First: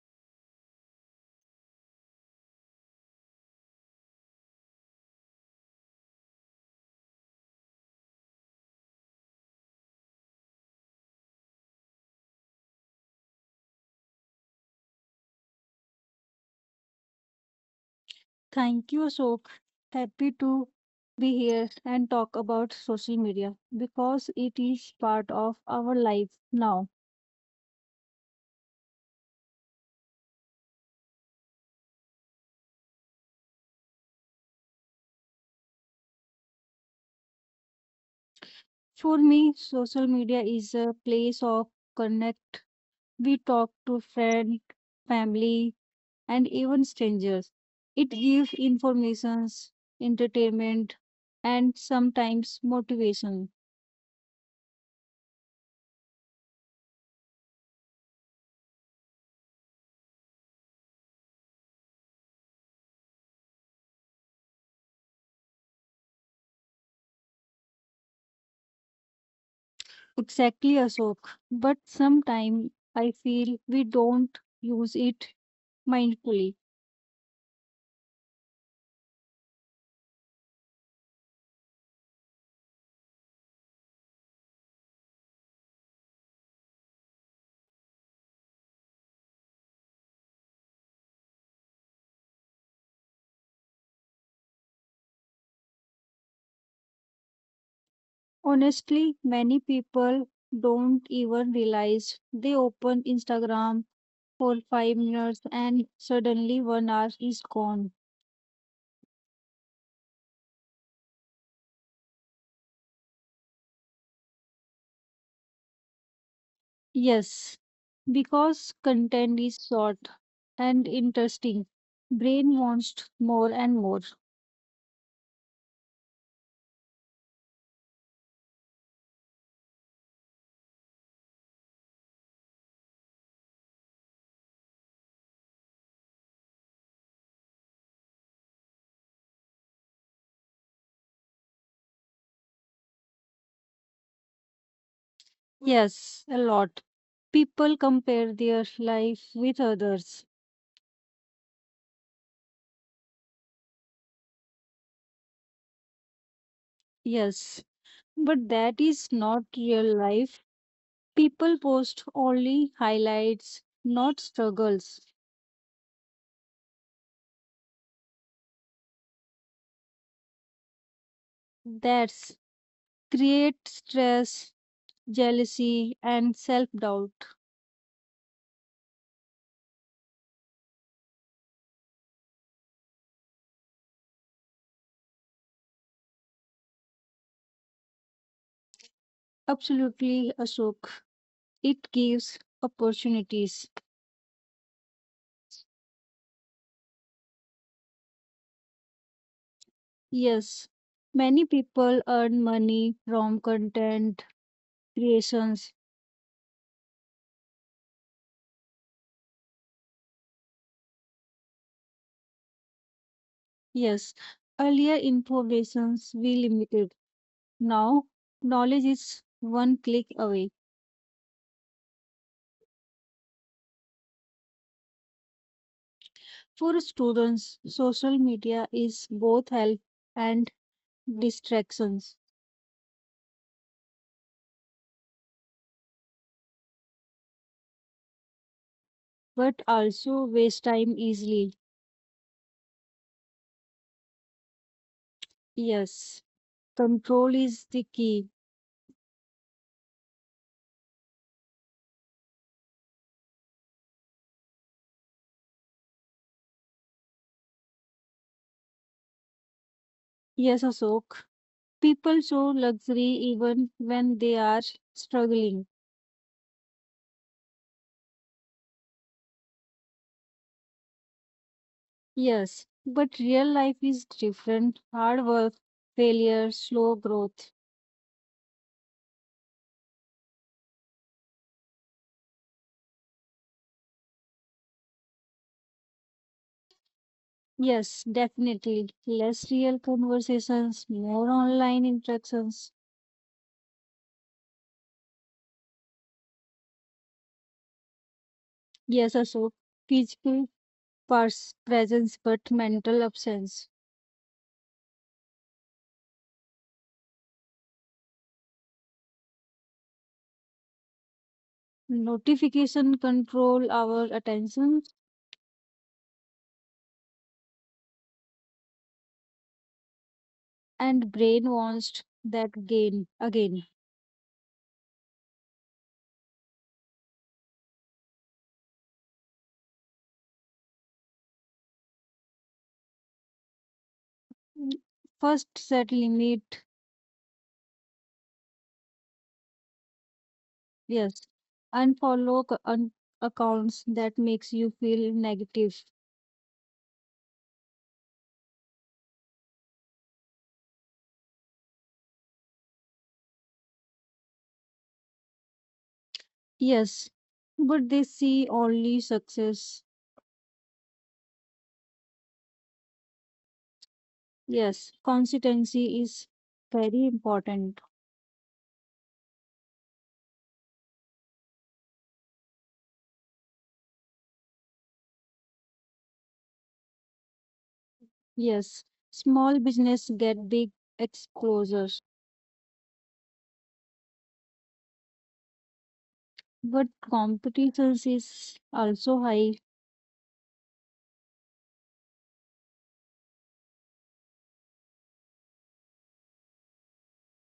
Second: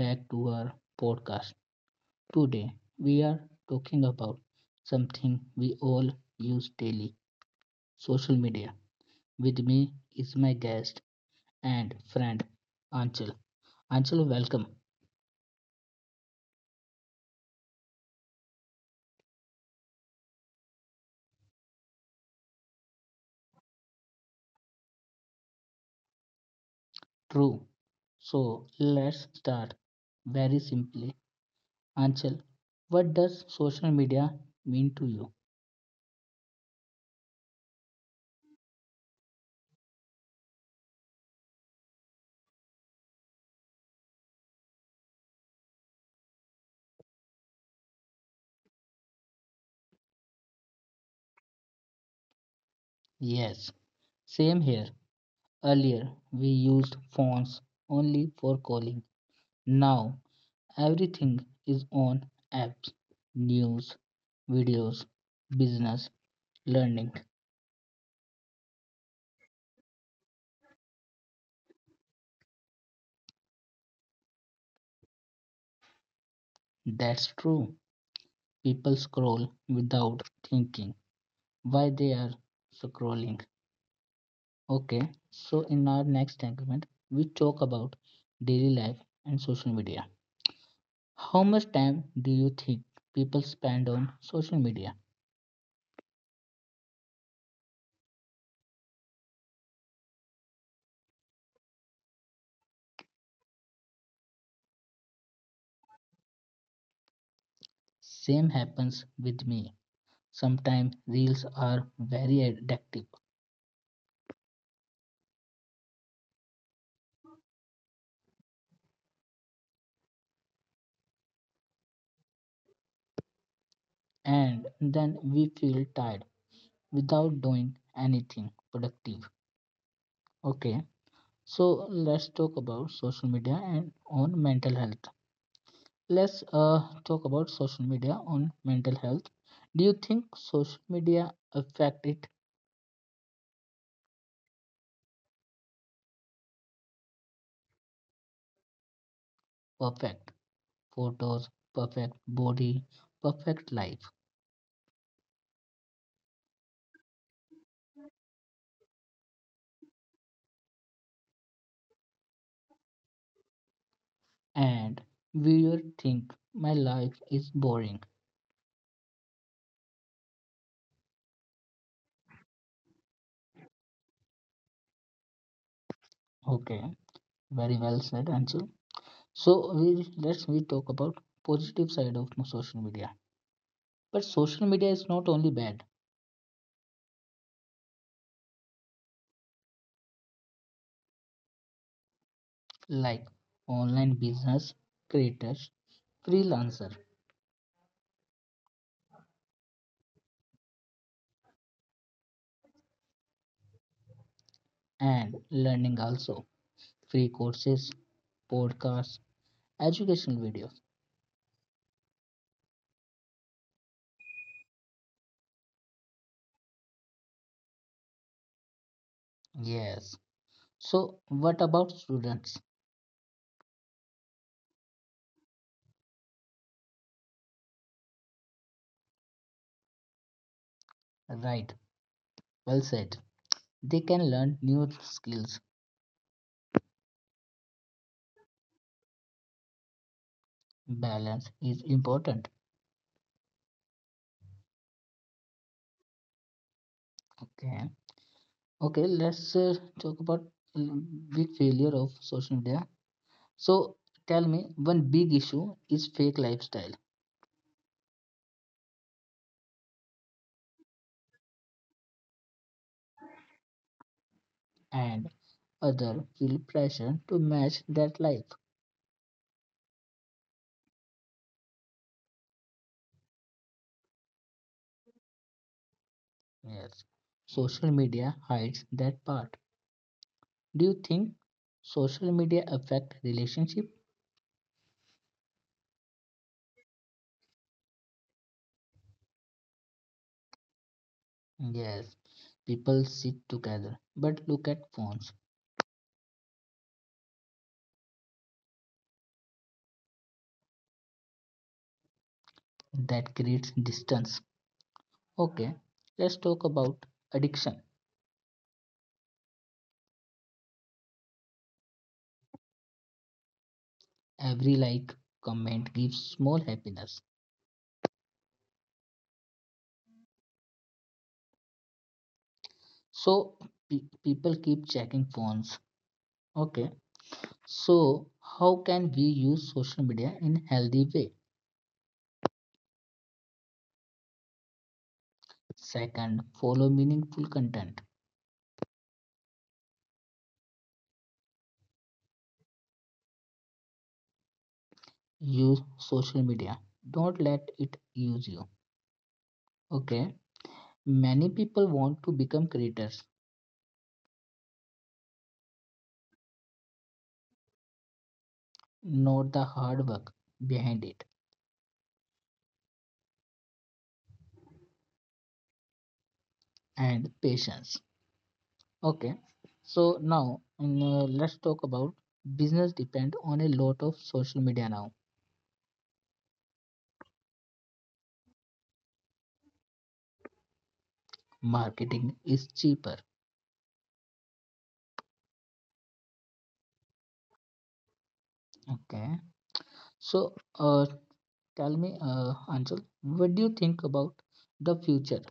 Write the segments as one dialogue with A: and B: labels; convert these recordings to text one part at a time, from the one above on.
A: back to our podcast. Today we are talking about something we all use daily, social media. With me is my guest and friend Anchal. Anchal, welcome.
B: Thank you, Sok. Happy to be here and talk about social media because it is part of our life now.
A: True. So let's start very simply. Anchal, what does social media mean to you?
B: For me, social media is a place of connect. We talk to friends, family, and even strangers. It gives informations, entertainment, and sometimes motivation.
A: Yes, same here. Earlier we used phones only for calling. Now everything is on apps, news, videos, business, learning.
B: Exactly, Ashok. But sometimes I feel we don't use it mindfully.
A: That's true. People scroll without thinking why they are scrolling. Okay, so in our next segment, we talk about daily life and social media. How much time do you think people spend on social media?
B: Honestly, many people don't even realize they open Instagram for 5 minutes and suddenly one hour is gone.
A: Same happens with me. Sometimes reels are very addictive,
B: Yes, because content is short and interesting. Brain wants more and more.
A: and then we feel tired without doing anything productive. Okay, so let's talk about social media and on mental health. Let's talk about social media on mental health. Do you think social media affect it?
B: Yes, a lot. People compare their life with others.
A: Perfect photos, perfect body, perfect life,
B: Yes, but that is not real life. People post only highlights, not struggles.
A: and viewer think my life is boring.
B: That's create stress, jealousy, and self doubt.
A: Okay, very well said, Anshul. So we let's we talk about positive side of social media. But social media is not only bad.
B: Absolutely, Ashok. It gives opportunities.
A: Like online business creators, freelancer,
B: Yes, many people earn money from content creations.
A: and learning also, free courses, podcasts, educational videos.
B: Yes, earlier informations we limited. Now, knowledge is one click away.
A: Yes. So what about students?
B: For students, social media is both help and distractions,
A: Right. Well said. They can learn new skills.
B: but also waste time easily.
A: Balance is important.
B: Yes. Control is the key.
A: Okay. Okay. Let's talk about mm, big failure of social media. So tell me, one big issue is fake lifestyle,
B: Yes, Ashok. People show luxury even when they are struggling.
A: and other feel pressure to match that life.
B: Yes, but real life is different. Hard work, failure, slow growth.
A: Yes. Social media hides that part. Do you think social media affect relationship?
B: Yes, definitely. Less real conversations, more online interactions.
A: Yes. People sit together but look at phones.
B: Yes, Ashok. Physical presence but mental absence.
A: That creates distance. Okay. Let's talk about addiction.
B: Notification control our attention
A: Every like, comment gives small happiness.
B: and brain wants that gain again.
A: So people keep checking phones. Okay. So how can we use social media in healthy way?
B: Mm, First, set limit,
A: Second, follow meaningful content.
B: yes. Unfollow accounts that makes you feel negative,
A: Use social media. Don't let it use you. Okay. Many people want to become creators,
B: yes. But they see only success,
A: not the hard work behind it,
B: yes. Consistency is very important,
A: and patience. Okay. So now let's talk about business, depend on a lot of social media now.
B: yes. Small business get big exposures,
A: Marketing is cheaper.
B: but competition is also high.
A: Okay. So uh, tell me, Anshul, what do you think about the future?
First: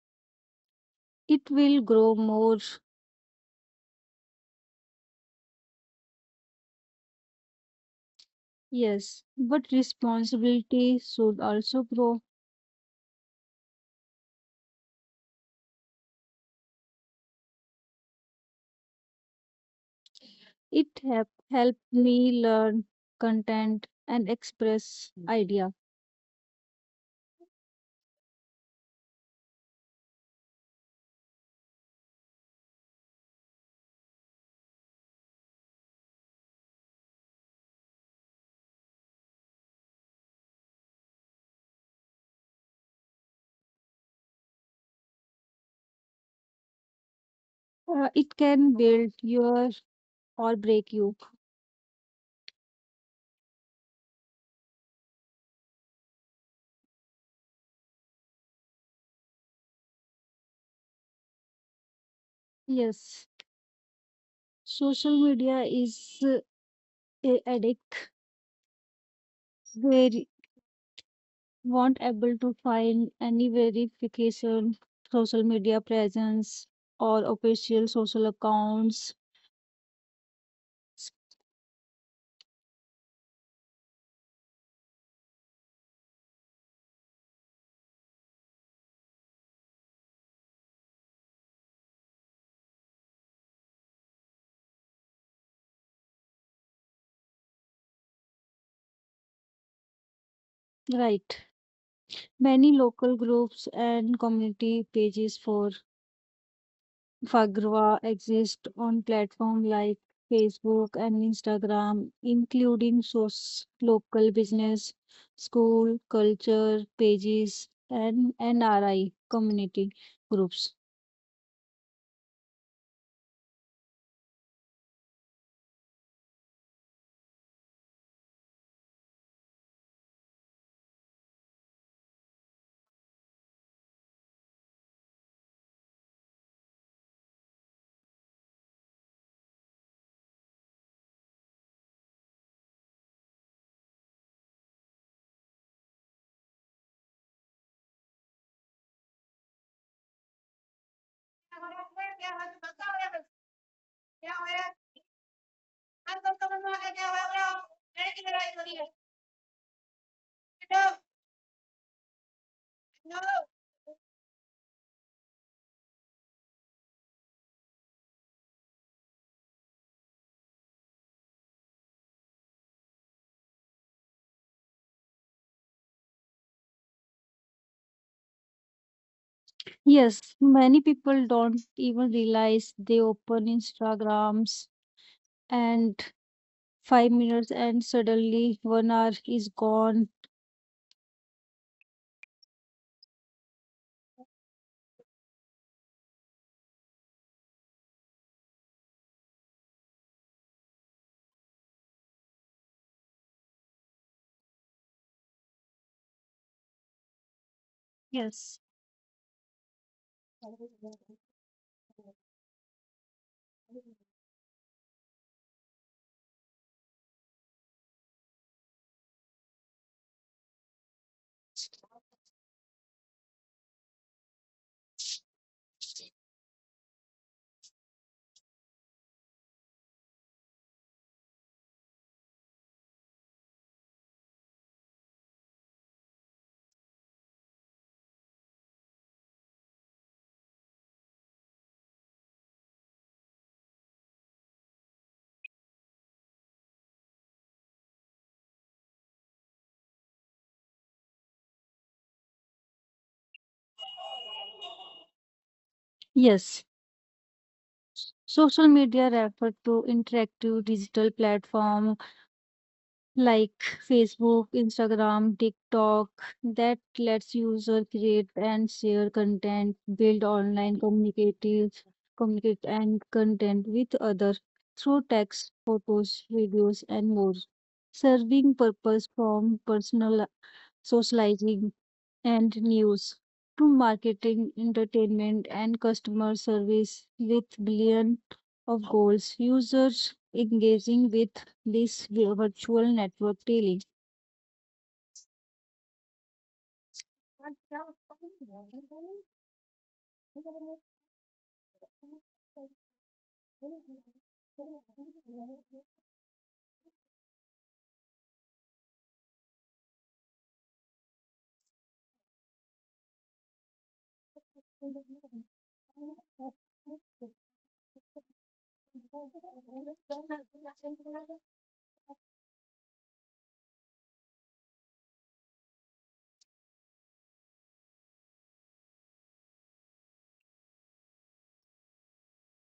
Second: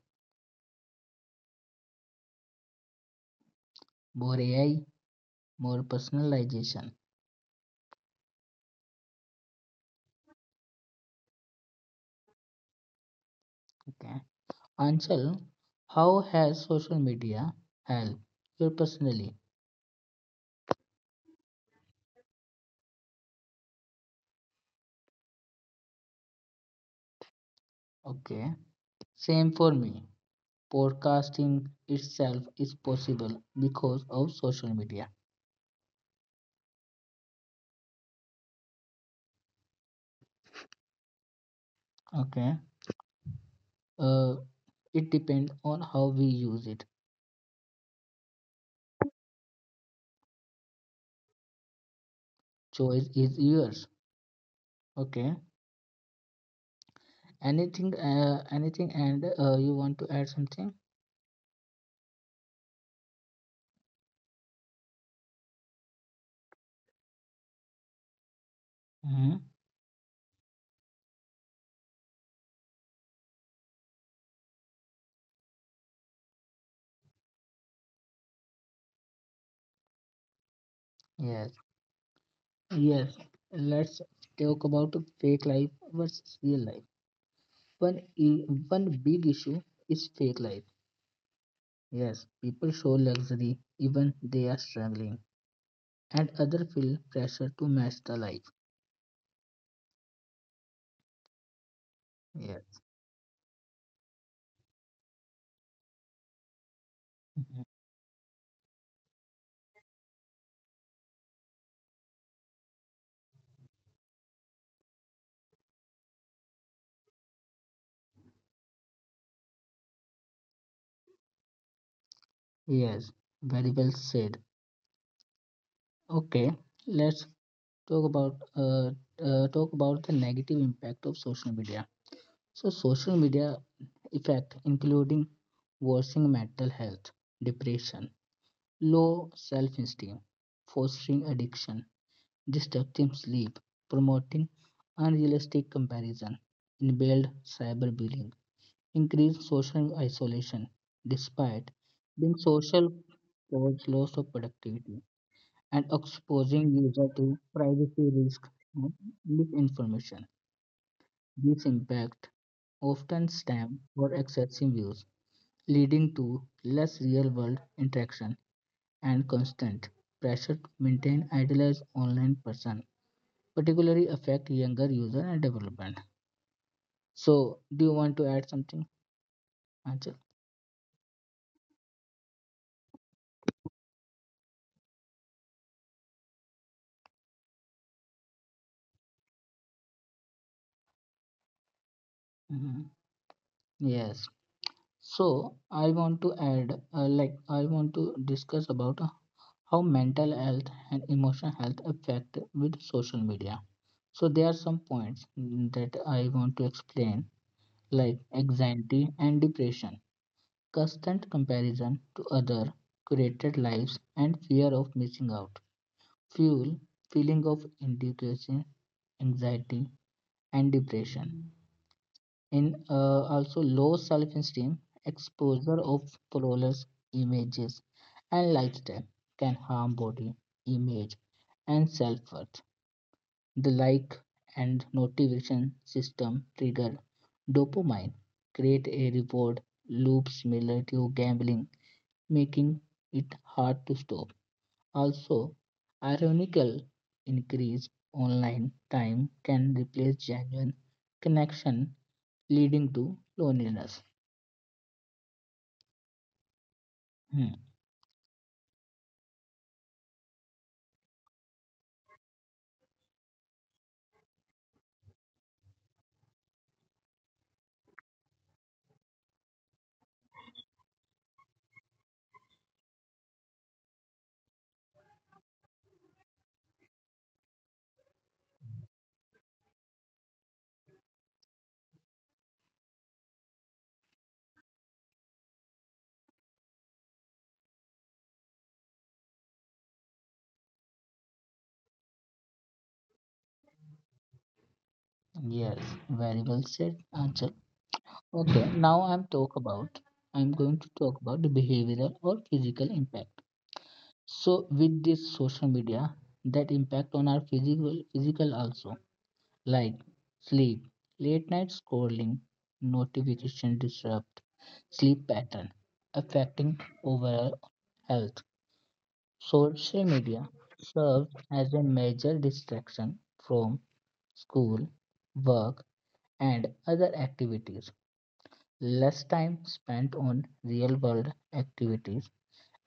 B: It will grow more,
A: More AI, more personalization.
B: yes. But responsibility should also grow.
A: Okay. Anchal, how has social media helped you personally?
B: It have helped me learn content and express idea.
A: Okay, same for me. Podcasting itself is possible because of social media. Okay, uh, it depends on how we use it.
B: It can build your or break you.
A: Choice is yours. Okay, anything, anything, and you want to add something?
B: Yes, social media is a addict.
A: Hmm.
B: They won't able to find any verification, social media presence or official social accounts.
A: Yes, yes. Let's talk about fake life versus real life. One, i- one big issue is fake life. Yes, people show luxury even they are struggling, and other feel pressure to match the life.
B: Right.
A: Yeah.
B: Many local groups and community pages for
A: Mhm.
B: Fagrwa exist on platforms like Facebook and Instagram, including source, local business, school, culture pages, and NRI community groups.
A: Yes, very well said. Okay, let's talk about uh, talk about the negative impact of social media. So social media effect including worsening mental health, depression, low self-esteem, fostering addiction, disrupting sleep, promoting unrealistic comparison, and build cyberbullying, increased social isolation despite being social, cause loss of productivity, and exposing user to privacy risk and misinformation. These impact often stem for excessive use, leading to less real-world interaction and constant pressure to maintain idealized online person, particularly affect younger user and development. So, do you want to add something, Anchal?
B: Yes, many people don't even realize they open Instagrams and 5 minutes and suddenly one hour is gone.
A: Mhm. Yes. So I want to add, like, I want to discuss about how mental health and emotional health affect with social media. So there are some points that I want to explain, like
B: Yes.
A: anxiety and depression, constant comparison to other curated lives, and fear of missing out, fuel feeling of inadequacy, anxiety, and depression. In also low self esteem, exposure of flawless images and lifestyle can harm body image and self worth. The like and notification system trigger dopamine, create a reward loop similar to gambling, making it hard to stop. Also, ironical increase online time can replace genuine connection, leading to loneliness.
B: Yes.
A: Hmm.
B: Social media refer to interactive digital platforms like Facebook, Instagram, TikTok that lets user create and share content, build online communicative communicate and content with others through text, photos, videos and more, serving purpose from personal socializing and news to marketing, entertainment, and customer service with billion of goals. Users engaging with this virtual network daily.
A: Yes, very well said, Anchal. Okay, now I'm going to talk about the behavioral or physical impact. So with this social media, that impact on our physical also, like sleep, late night scrolling, notification disrupt sleep pattern, affecting overall health. Social media serves as a major distraction from school, work, and other activities, less time spent on real world activities,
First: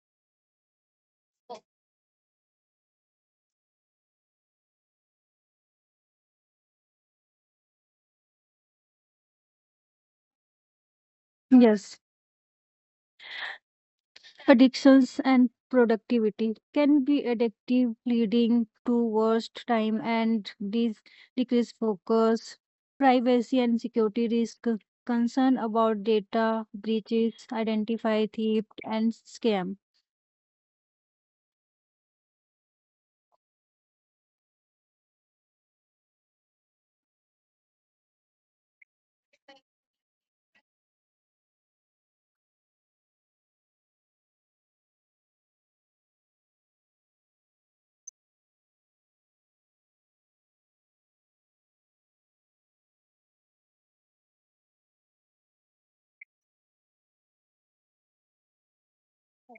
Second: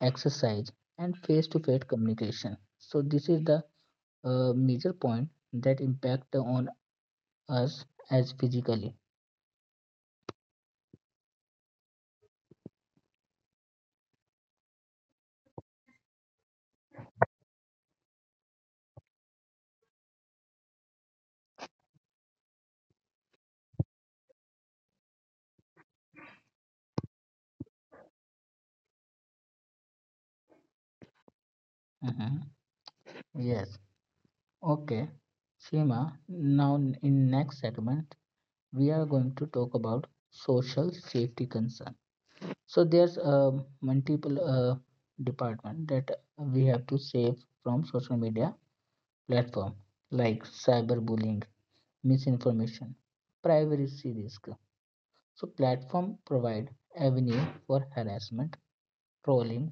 A: exercise, and face to face communication. So, this is the major point that impact on us as physically.
B: Yes, addictions and productivity can be addictive, leading to worst time and decreased focus, privacy and security risk, concern about data breaches, identify theft and scam.
A: Mhm. Yes. Okay. Seema, now in next segment, we are going to talk about social safety concern. So there's a multiple department that we have to save from social media platform, like cyberbullying, misinformation, privacy risk. So platform provide avenue for harassment, trolling,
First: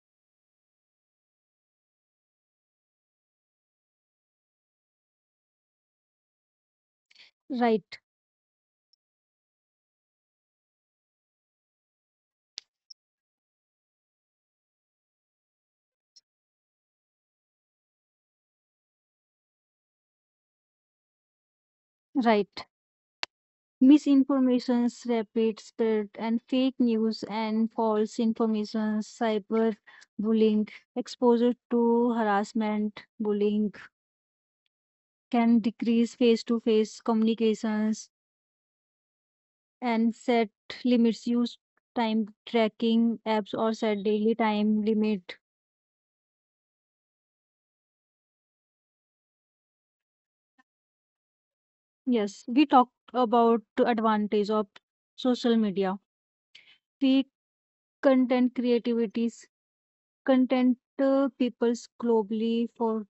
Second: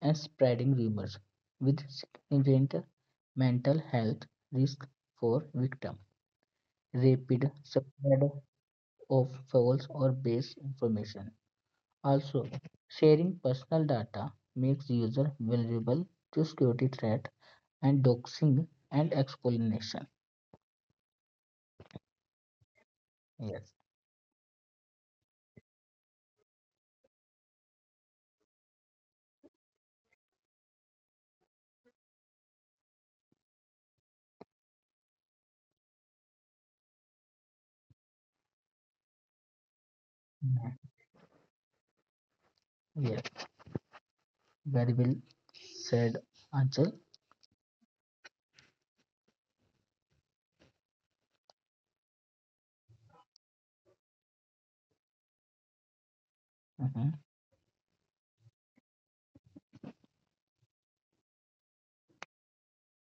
A: and spreading rumors with significant mental health risk for victim. Rapid
B: Right,
A: spread of false or base information. Also, sharing personal data makes user vulnerable to security threat and doxing and explanation.
B: right.
A: Yes.
B: Misinformations, rapid spread, and fake news and false information, cyberbullying, exposure to harassment, bullying can decrease face-to-face communications and set
A: Mhm.
B: limits. Use time tracking
A: Yes.
B: apps or set daily time
A: Very well
B: limit.
A: said, Anchal.
B: Yes, we talked about the advantage of social media.
A: Mhm.
B: Fake content creativities, content peoples globally for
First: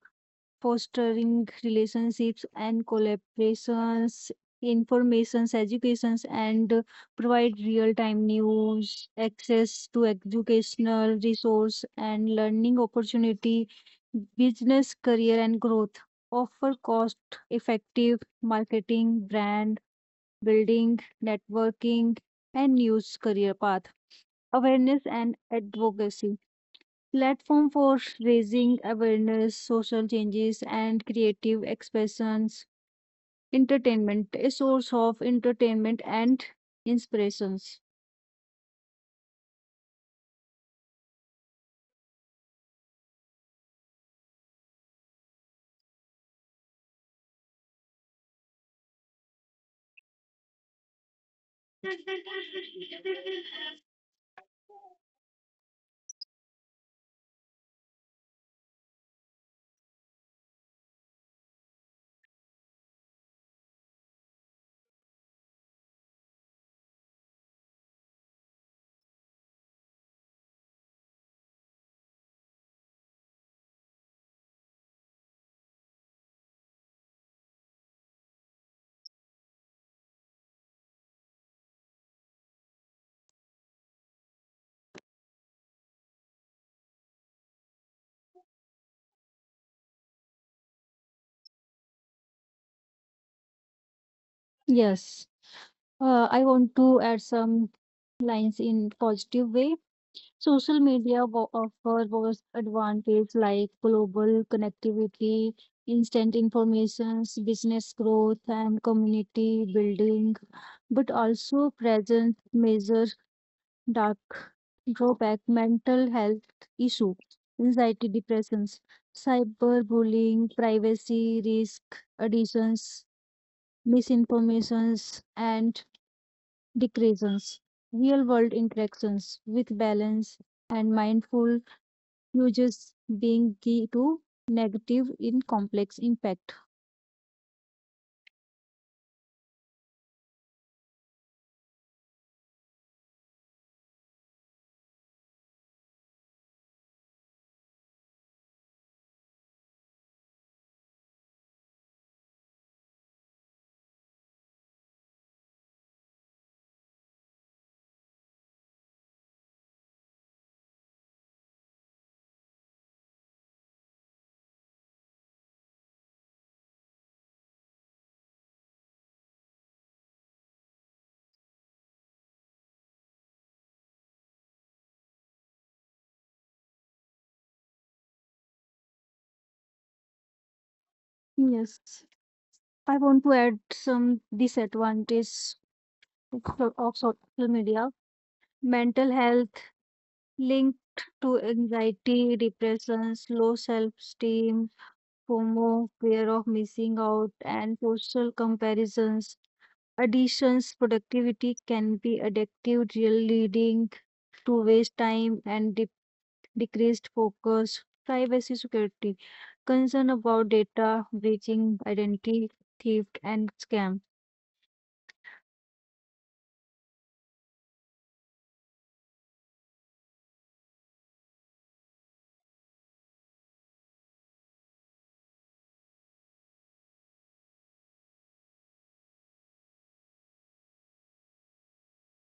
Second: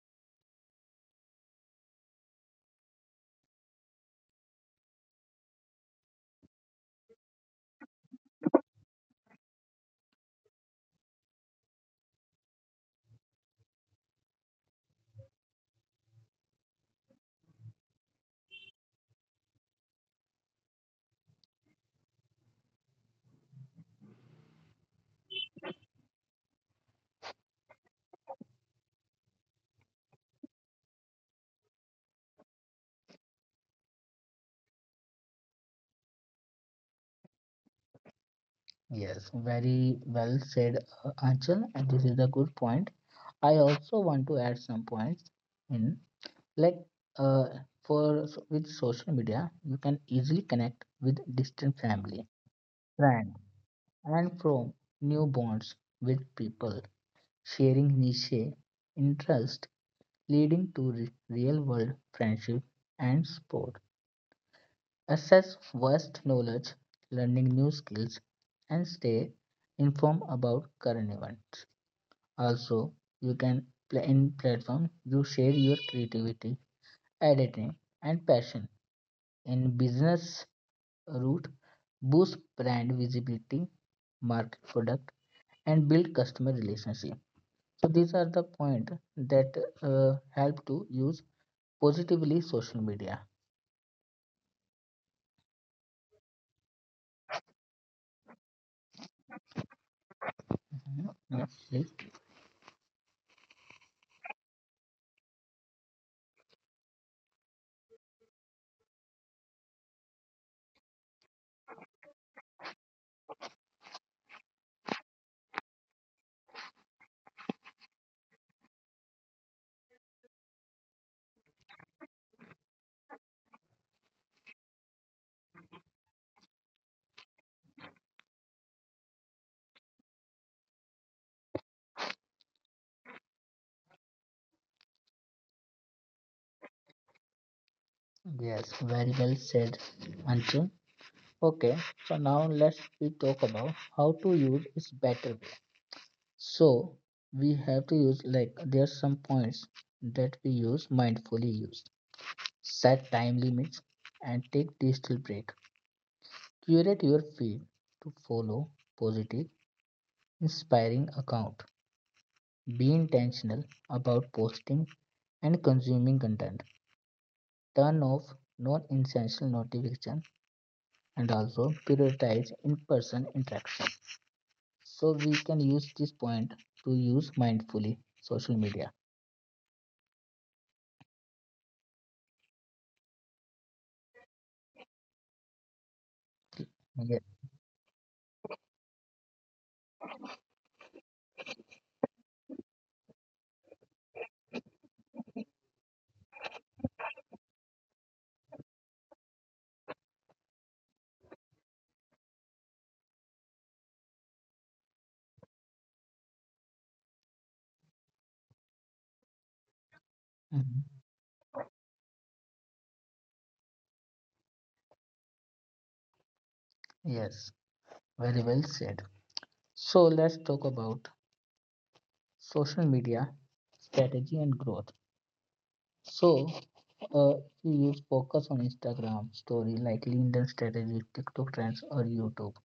B: fostering relationships and collaborations, informations, educations, and provide real-time news, access to educational resource and learning opportunity, business career and growth, offer cost-effective marketing, brand building, networking, and news career path, awareness and advocacy platform for raising awareness, social changes, and creative expressions. Entertainment, a source of entertainment and inspirations.
A: Yes, very well said, Anchal, and this is a good point. I also want to add some points in, like, uh, with social media, you can easily connect with distant family, friends, and from new bonds with people, sharing niche interest, leading to real world friendship and support. Assess vast knowledge, learning new skills, and stay informed about current events. Also, you can play in platform, you share your creativity, editing, and passion. In business route, boost brand visibility, market product, and build customer relationship. So these are the point that help to use positively social media.
B: Yes, I want to add some lines in positive way.
A: Mhm. Yeah.
B: Social media offer both advantage like global connectivity, instant informations, business growth, and community building, but also present measures dark drawback, mental health issue, anxiety, depressions, cyberbullying, privacy risk, additions, misinformations, and decreases. Real world interactions with balance and mindful uses being key to negative in complex impact.
A: Yes, very well said, Anshul. Okay, so now let's we talk about how to use its better way. So we have to use, like there are some points that we use mindfully use. Set time limits and take digital break. Curate your feed to follow positive, inspiring account. Be intentional about posting and consuming content. Turn off non-essential notification and also prioritize in-person interaction. So we can use this point to use mindfully social media.
B: Yes, I want to add some disadvantages of so-
A: Yes.
B: of social media. Mental health linked to anxiety, depressions, low self-esteem, FOMO, fear of missing out, and social comparisons. Additions, productivity can be addictive, real leading to waste time and decreased focus. Privacy security, concern about
A: Mhm.
B: data breaching, identity theft, and scam.
A: Yes, very well said. So let's talk about social media strategy and growth. So uh, you use focus on Instagram story, like LinkedIn strategy, TikTok trends, or YouTube.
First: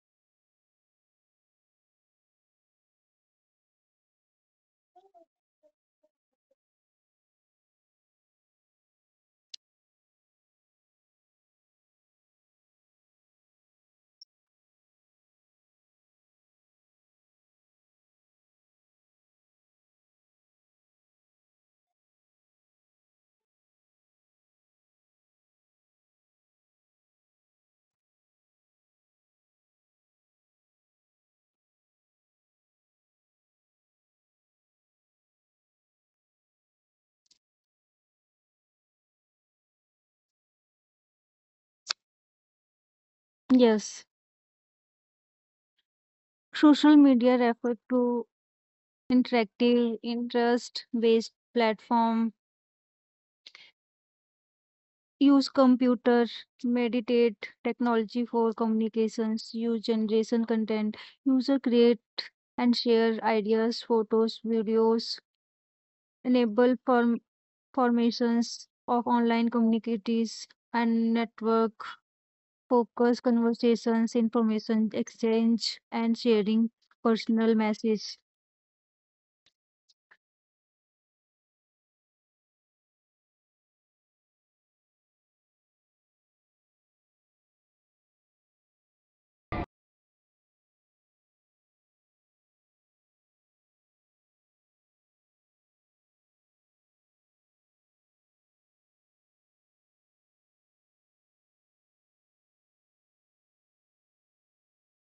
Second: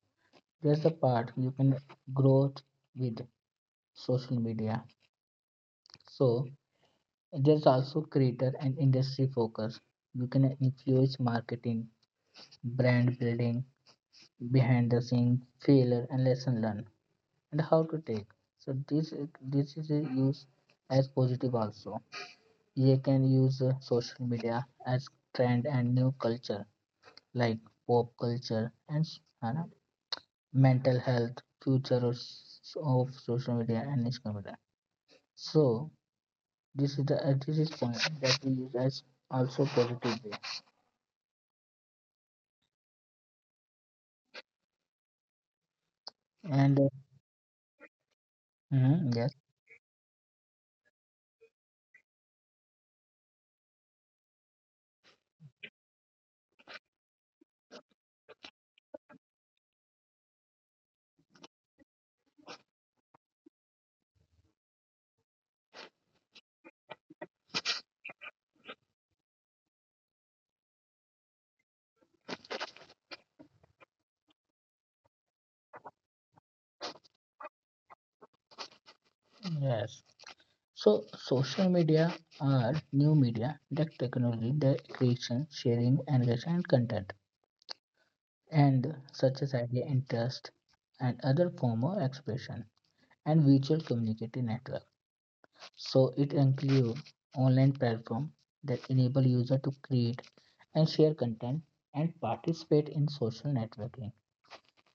A: There's the part you can grow with social media. So there's also creator and industry focus. You can influence marketing, brand building, behind the scene, failure and lesson learned, and how to take. So this is used as positive also. You can use social media as trend and new culture, like pop culture and mental health, future of social media and Instagram media. So this is the this is point that we use as also positive way.
B: Yes,
A: And
B: social media refer to
A: mhm, yes,
B: interactive interest-based platform use computer meditate technology for communications use generation content user create and share ideas photos videos enable formations of online communities and network focus conversations information exchange and sharing personal message
A: yes. So, social media are new media that technology, the creation, sharing, engagement, and recent content, and such as idea, interest, and other form of expression, and virtual community network. So, it includes online platform that enable user to create and share content and participate in social networking.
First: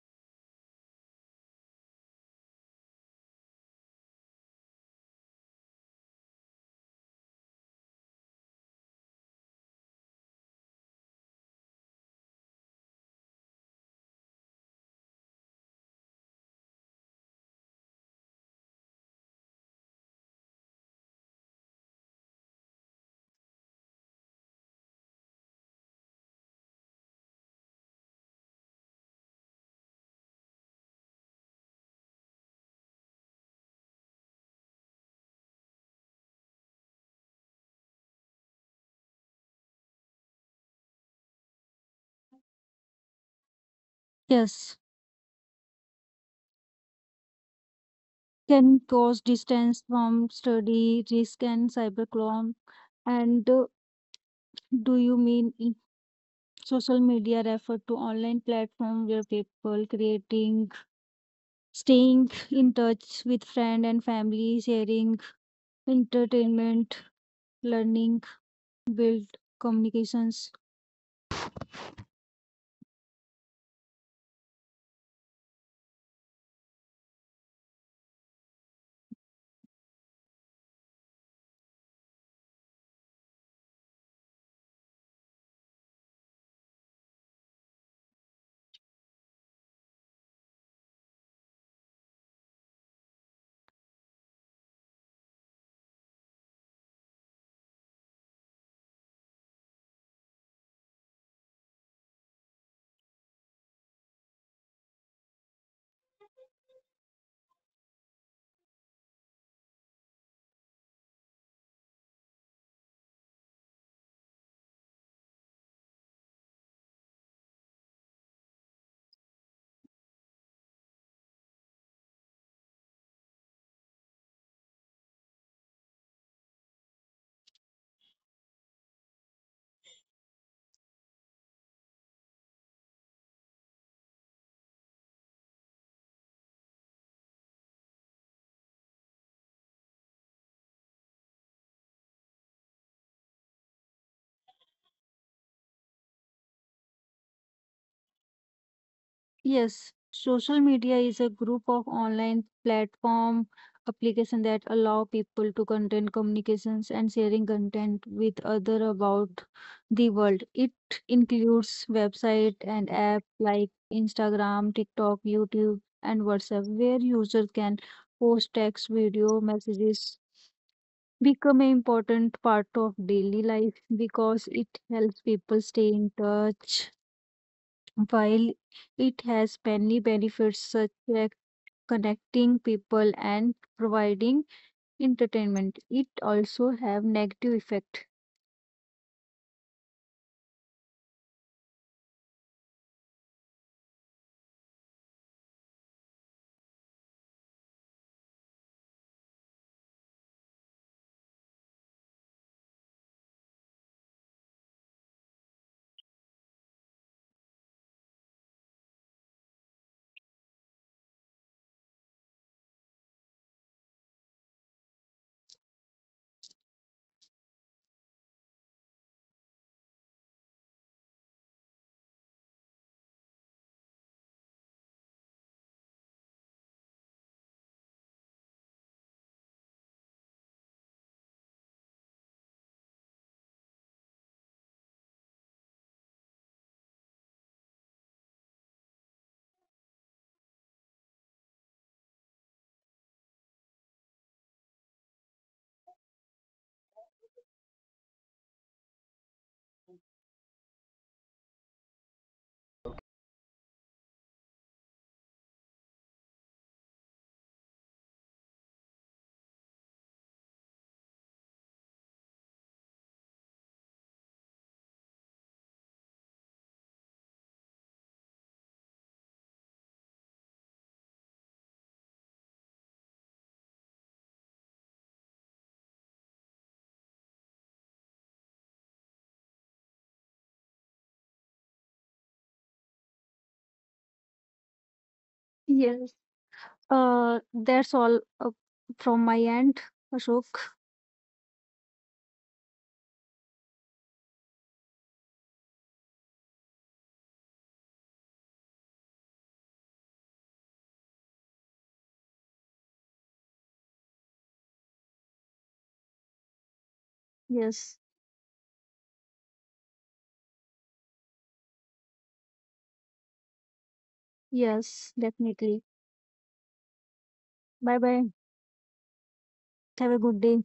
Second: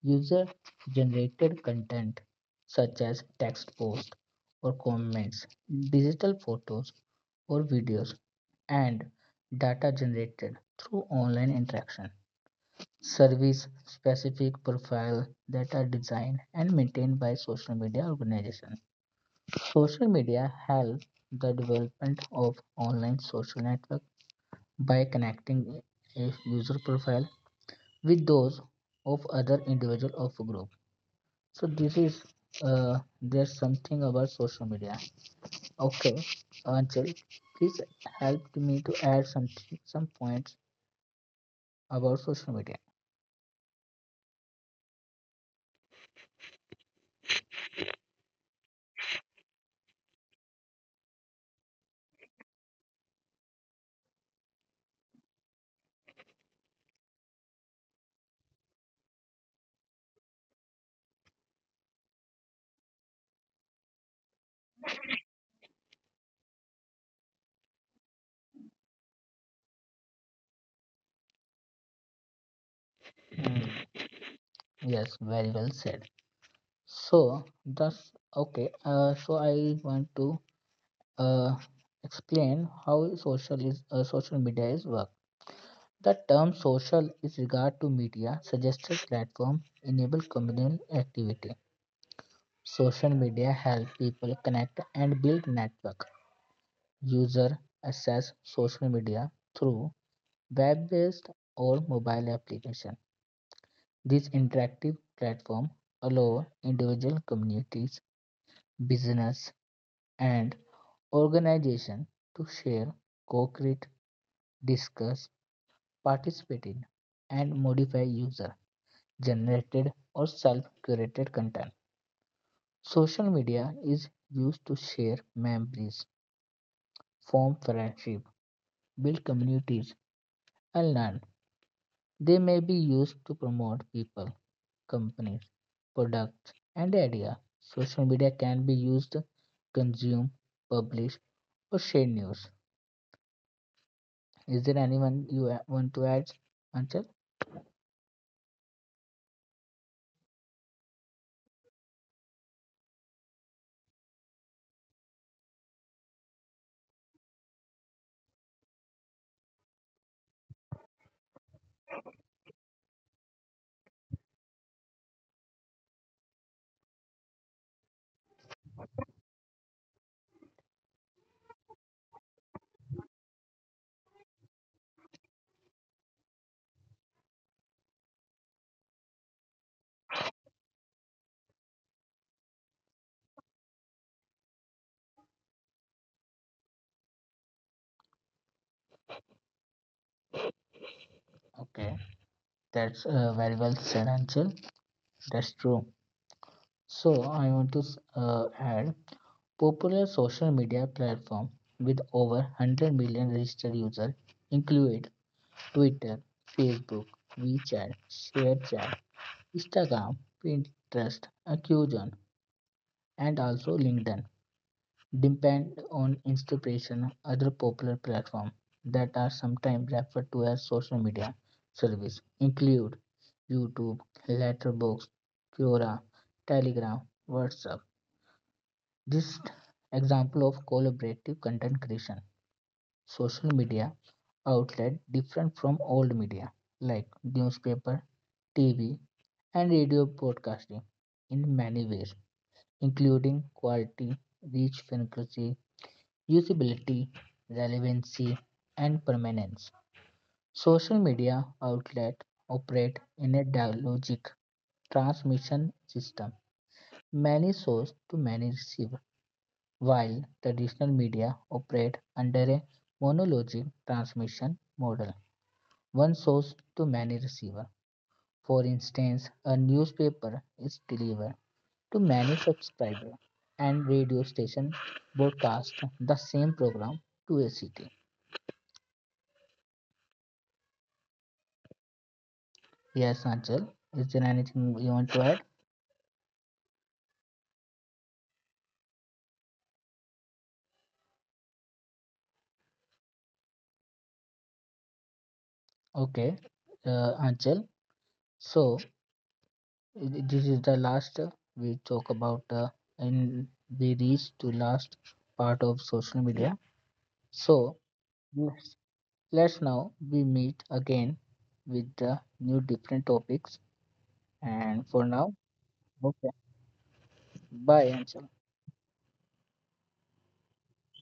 A: User generated content such as text post or comments, digital photos or videos, and data generated through online interaction. Service specific profile that are designed and maintained by social media organizations. Social media helps the development of online social network by connecting a user profile with those of other individual of a group. So this is, there's something about social media. Okay, Anchal, please help me to add some points about social media.
B: yes can cause distance from study risk and cybercrime and do you mean social media refer to online platform where people creating staying in touch with friend and family sharing entertainment learning build communications.
A: Mm, Yes, very well said. So that's okay. So I want to uh, explain how social is, social media is work. The term social is regard to media suggested platform enable communal activity. Social media help people connect and build network. User access social media through web-based or mobile application. This interactive platform allow individual communities, business, and organization to share, co-create, discuss, participate in, and modify user-generated or self-curated content. Social media is used to share memories, form friendship, build communities, and learn. They may be used to promote people, companies, products, and ideas. Social media can be used to consume, publish, or share news. Is there anyone you want to add, Anchal?
B: Yes, social media is a group of online platform application that allow people to content communications and sharing content with other about the world. It includes website and app like Instagram, TikTok, YouTube, and WhatsApp, where users can post text, video, messages, become an important part of daily life because it helps people stay in touch while it has many benefits such as connecting people and providing entertainment, it also have negative effect.
A: Okay, that's very well said, Anchal. That's true. So I want to add popular social media platform with over 100 million registered users include Twitter, Facebook, WeChat, ShareChat, Instagram, Pinterest, Accusion, and also LinkedIn. Depend on inspiration. Other popular platforms that are sometimes referred to as social media service include YouTube, Letterboxd, Quora, Telegram, WhatsApp. This example of collaborative content creation. Social media outlet different from old media like newspaper, TV, and radio broadcasting in many ways, including quality, reach, frequency, usability, relevancy, and permanence. Social media outlets operate in a dialogic transmission system, many source to many receiver, while traditional media operate under a monologic transmission model, one source to many receiver. For instance, a newspaper is delivered to many subscribers and radio station broadcast the same program to a city. Yes, Anchal. Is there anything you want to add?
B: Yes. That's all from my end, Ashok.
A: Okay, Anchal. So this is the last, we talk about, and we reach to last part of social media. So
B: Yes.
A: yes, let's now we meet again with the new different topics. And for now,
B: Yes, definitely.
A: okay, bye, Anchal.
B: Bye bye. Have a good day.